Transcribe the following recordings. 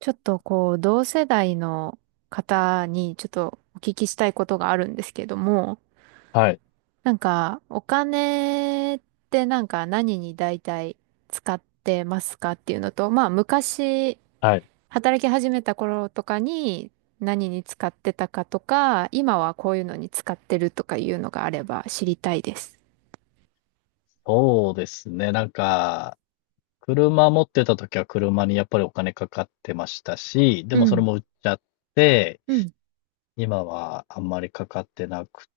ちょっとこう、同世代の方にちょっとお聞きしたいことがあるんですけども、はい、なんか、お金ってなんか何に大体使ってますかっていうのと、まあ昔、はい。働き始めた頃とかに何に使ってたかとか、今はこういうのに使ってるとかいうのがあれば知りたいです。そうですね。なんか、車持ってた時は車にやっぱりお金かかってましたし、でうもそれん、も売っちゃって、うん、今はあんまりかかってなく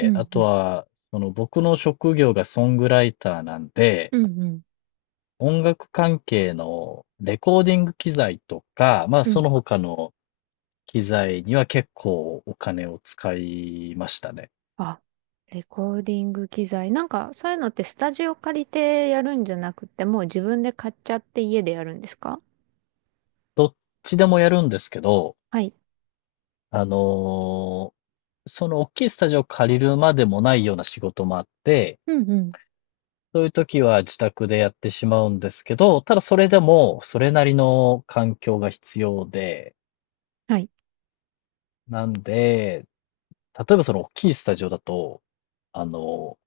うあん、とうは、その僕の職業がソングライターなんで、ん、うん、うん、音楽関係のレコーディング機材とか、まあうそん。の他の機材には結構お金を使いましたね。あ、レコーディング機材。なんか、そういうのってスタジオ借りてやるんじゃなくて、もう自分で買っちゃって家でやるんですか？どっちでもやるんですけど、はい。あのその大きいスタジオを借りるまでもないような仕事もあって、うんうん。そういう時は自宅でやってしまうんですけど、ただそれでもそれなりの環境が必要で、はい。なんで、例えばその大きいスタジオだと、あの、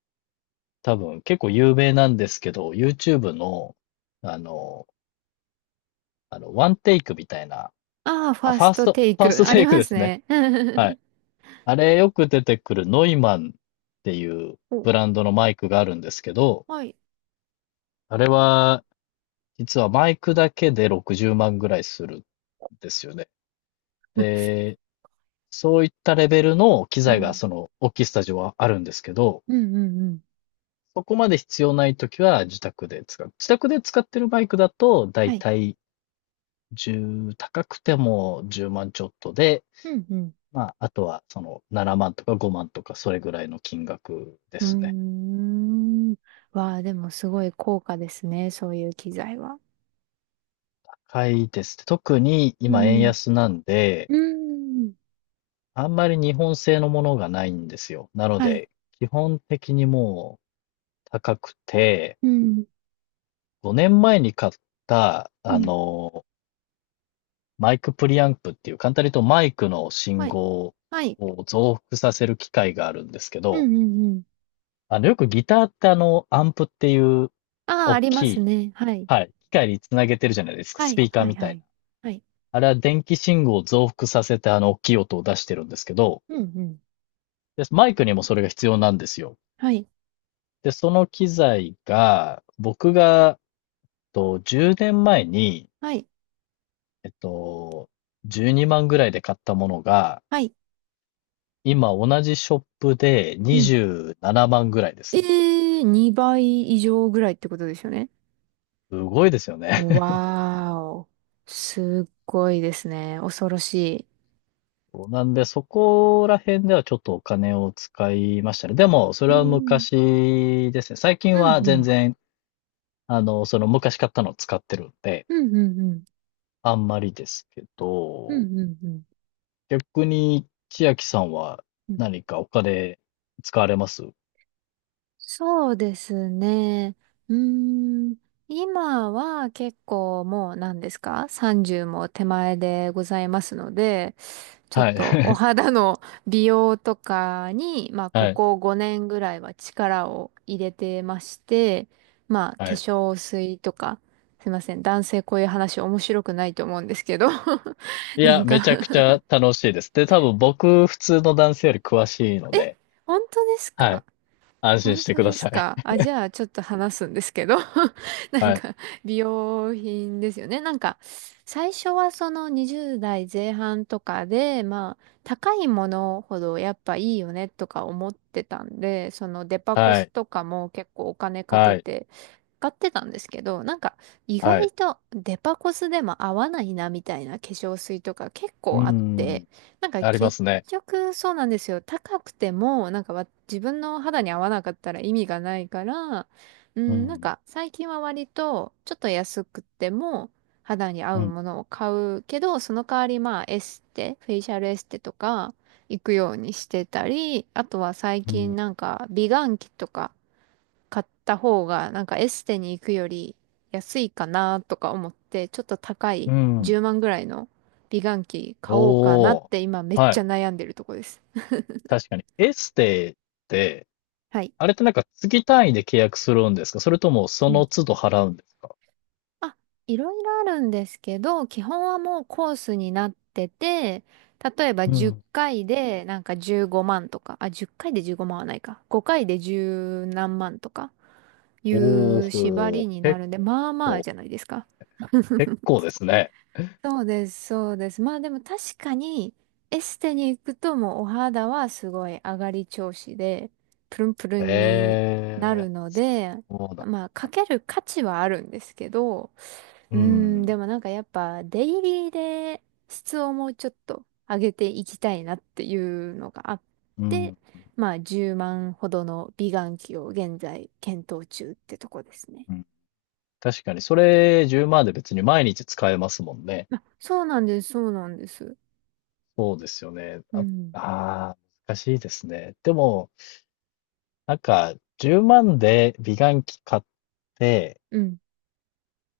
多分結構有名なんですけど、YouTube の、あの、ワンテイクみたいな、ああ、フあ、ァーファスーストト、テイファーストク。あテりイクまですすね。ね。はい。あれよく出てくるノイマンっていうお、ブランドのマイクがあるんですけど、はい。あれは実はマイクだけで60万ぐらいするんですよね。で、そういったレベルの機う材がん。その大きいスタジオはあるんですけど、うんうんうん。そこまで必要ないときは自宅で使う。自宅で使ってるマイクだと、だはいい。たい1高くても10万ちょっとで、うんうまあ、あとはその7万とか5万とかそれぐらいの金額ですね。ん。うーん。わあ、でもすごい高価ですね。そういう機材は。高いです。特にう今円ん。安なんで、うん。あんまり日本製のものがないんですよ。なのはい。で、基本的にもう高くて、うん。5年前に買った、うん。マイクプリアンプっていう、簡単に言うとマイクのは信い。号はい。を増幅させる機械があるんですけうど、んうんうん。よくギターってアンプっていうああ、大ありきますい、ね。はい。はい、機械につなげてるじゃないですか、はスピい、ーカーはい、みたはいな。い。はい。あれは電気信号を増幅させて大きい音を出してるんですけど、うん、うん。でマイクにもそれが必要なんですよ。はい、で、その機材が、僕が、10年前に、はい、えっと、12万ぐらいで買ったものが、はい。今同じショップでうん。27万ぐらいでえすね。ー、2倍以上ぐらいってことですよね。すごいですよね。わーお。すっごいですね。恐ろしい。そうなんで、そこら辺ではちょっとお金を使いましたね。でも、それうはん、昔ですね。最近うん、はう全ん、然、その昔買ったのを使ってるんで、うん、うん、うん、あんまりですけうど、ん、うん、うん。逆に千秋さんはうん、何かお金使われます？そうですね。うーん。今は結構もう何ですか？ 30 も手前でございますので、ちょっはい。とお 肌の美容とかに、まあ、こはい。こ5年ぐらいは力を入れてまして、まあ、化はい。粧水とか、すいません、男性こういう話面白くないと思うんですけど。 いなや、んか、めちゃくちゃ楽しいです。で、多分僕、普通の男性より詳しいので、本当ですはか？い。安心本して当くだですさい。か？あ、じゃあ、ちょっと話すんですけど。なんはい。か、美容品ですよね。なんか、最初はその20代前半とかで、まあ、高いものほどやっぱいいよねとか思ってたんで、そのデパコはスい。とかも結構お金かけはい。て買ってたんですけど、なんか、意は外い。とデパコスでも合わないなみたいな化粧水とか結構うあっん。て、なんかありますね。結局そうなんですよ。高くても、なんかわ自分の肌に合わなかったら意味がないから、ううん、なんん。か最近は割とちょっと安くても肌に合ううん。ものを買うけど、その代わりまあエステ、フェイシャルエステとか行くようにしてたり、あとは最う近ん。なんか美顔器とか買った方が、なんかエステに行くより安いかなとか思って、ちょっと高いうん。10万ぐらいの美顔器買おうかなおっお。て今めっはちゃい。悩んでるとこです。確かに。エステって、はい。あれってなんか月単位で契約するんですか？それともそうん。の都度払うんですか？あ、いろいろあるんですけど、基本はもうコースになってて、例えばう10ん。回でなんか15万とか、あ、10回で15万はないか。5回で十何万とかいおう縛りお、になるんで、まあまあ構、じゃないですか。結構ですね。そうです、そうです。まあでも確かに、エステに行くともうお肌はすごい上がり調子で、プルンプルンになえるえ、ので、そうだ。まあかける価値はあるんですけど、ううん、でん、もなんかやっぱデイリーで質をもうちょっと上げていきたいなっていうのがあっうて、ん、まあ10万ほどの美顔器を現在検討中ってとこですね。うん。確かに、それ10万で別に毎日使えますもんね。あ、そうなんです、そうなんです。そうですよね。うあ、ん、あ難しいですね。でも、なんか、10万で美顔器買って、うん、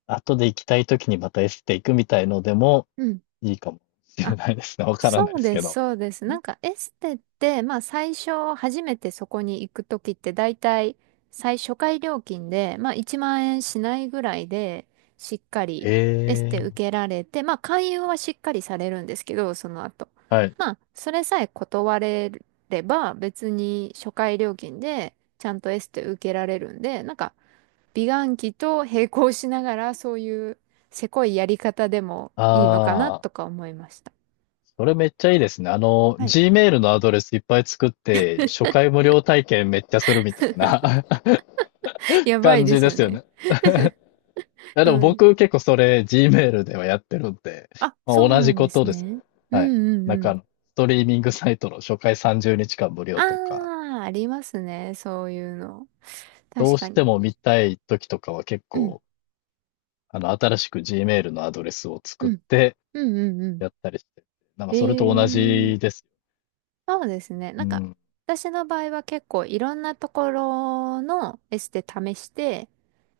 後で行きたい時にまたエステ行くみたいのでもうん。いいかもしれないですね。わからないそでうすでけす、ど。そうです。なんかエステって、まあ最初初めてそこに行くときって大体最初回料金で、まあ1万円しないぐらいでしっかりエスへテ受え、けられて、まあ勧誘はしっかりされるんですけど、その後。はい。まあそれさえ断れれば別に初回料金でちゃんとエステ受けられるんで、なんか美顔器と並行しながらそういうせこいやり方でもいいのかなあとあ。か思いました。それめっちゃいいですね。はい、 Gmail のアドレスいっぱい作って、初回無料体験めっちゃするみたいな やばい感でじすでよすよね。ね。いやうでもん。僕結構それ Gmail ではやってるんで、あ、まそあ、う同なじんでことすです。ね。うんはい。うんなんうかん。ストリーミングサイトの初回30日間無あ料とか、あ、ありますね。そういうの。ど確うかしてに。も見たい時とかは結うん、構、新しく Gmail のアドレスを作うっん、てうんうんうん。やったりして、なんかえそれえと同ー、じです。そうですね。うなんか、ん。私の場合は結構いろんなところのエステ試して、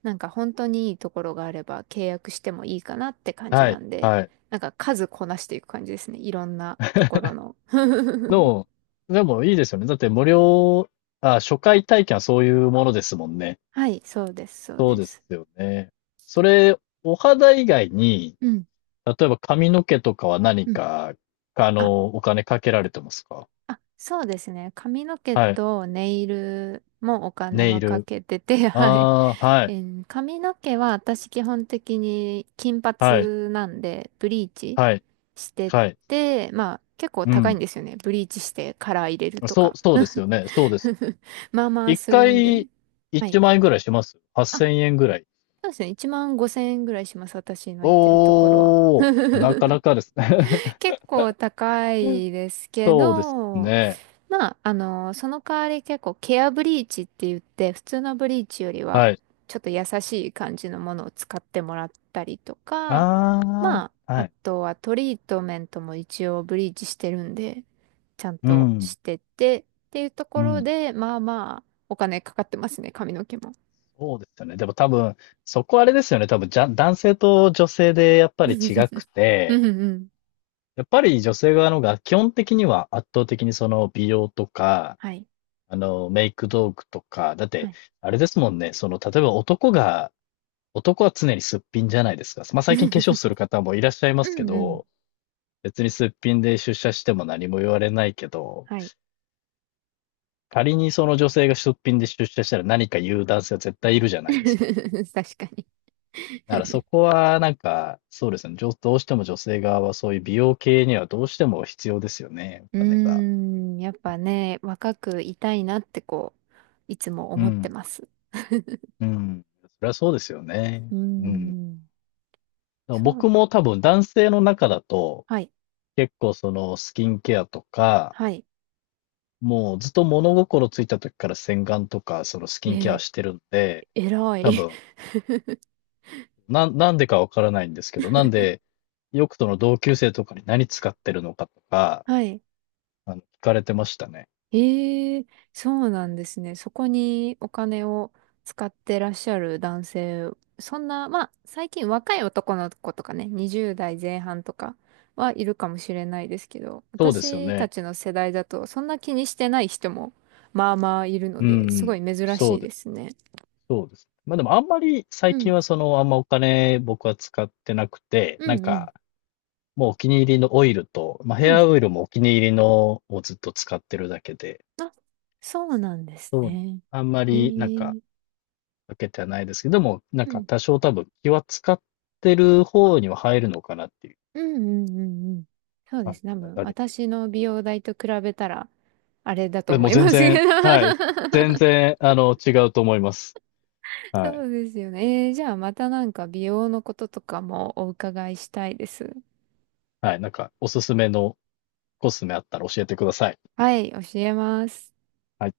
なんか本当にいいところがあれば契約してもいいかなって感じはない。んで、はい。なんか数こなしていく感じですね。いろんなところの。の、でもいいですよね。だって無料、あ、初回体験はそういうものですもんね。はい、そうです、そうそうでですす。よね。それ、お肌以外に、うん例えば髪の毛とかは何うん。か、あお金かけられてますか？あ、そうですね。髪の毛はい。とネイルもお金ネイはかル。けてて、はい。ああ、はい。髪の毛は私基本的に金はい。髪なんで、ブリーチはい。してはい。て、まあ結構う高いんん。ですよね。ブリーチしてカラー入れるとそか。う、そうですよね。そうです。まあまあ1するんで。回はい。1万円ぐらいしますあ、？8000円ぐらい。そうですね。1万5千円ぐらいします。私の行ってるところは。おお、なかな かですね。結構高 いですけそうですど、ね。まあ、その代わり結構ケアブリーチって言って、普通のブリーチよりは、はい。ちょっと優しい感じのものを使ってもらったりとか、あまあ、あ、はあい。とはトリートメントも一応ブリーチしてるんで、ちゃんうとん、してて、っていうとうころん。で、まあまあ、お金かかってますね、髪の毛も。そうですよね。でも多分、そこあれですよね。多分、じゃ、男性と女性でやっぱり違 くうて、んうん。やっぱり女性側の方が基本的には圧倒的にその美容とか、はい。メイク道具とか、だっはて、い。あれですもんね。その、例えば男は常にすっぴんじゃないですか。まあ、最近化粧する 方もいらっしゃいまうすけんうん。ど、別にすっぴんで出社しても何も言われないけど、はい。仮にその女性が出品で出社したら何か言う男性は絶対いるじゃないですか。確かに。だからそこはなんか、そうですね。どうしても女性側はそういう美容系にはどうしても必要ですよね、うーお金が。ん、やっぱね、若くいたいなってこう、いつもう思ってん。ます。うん。それはそうですよね。うーうん。だかん、らそう、僕も多分男性の中だと、はい、結構そのスキンケアとか、はい、もうずっと物心ついた時から洗顔とかそのスキえンケアー、してるんで、偉多い。分 なんでかわからないんですけど、なんで、ヨクトの同級生とかに何使ってるのかとか、はい。聞かれてましたね。ええ、そうなんですね。そこにお金を使ってらっしゃる男性、そんな、まあ、最近若い男の子とかね、20代前半とかはいるかもしれないですけど、そうですよ私たね。ちの世代だと、そんな気にしてない人も、まあまあいるのうで、すごん、い珍そしういでですすね。ね。そうです。まあでもあんまり最う近ん、はあんまお金僕は使ってなくて、うなんん、うん、か、もうお気に入りのオイルと、まあヘうん。アオイルもお気に入りのをずっと使ってるだけで、あ、そうなんですそう、ね。あんまえりなんか、え、かけてはないですけど、でも、なんうかん。多少多分気は使ってる方には入るのかなっていううんうんうんうん。そうで感すね。多じ分があり私の美容代と比べたら、あれだとえ思もうい全ますけ然、ど。はい。全然、違うと思います。はそい。うですよね。じゃあまたなんか美容のこととかもお伺いしたいです。はい。なんか、おすすめのコスメあったら教えてください。はい、教えます。はい。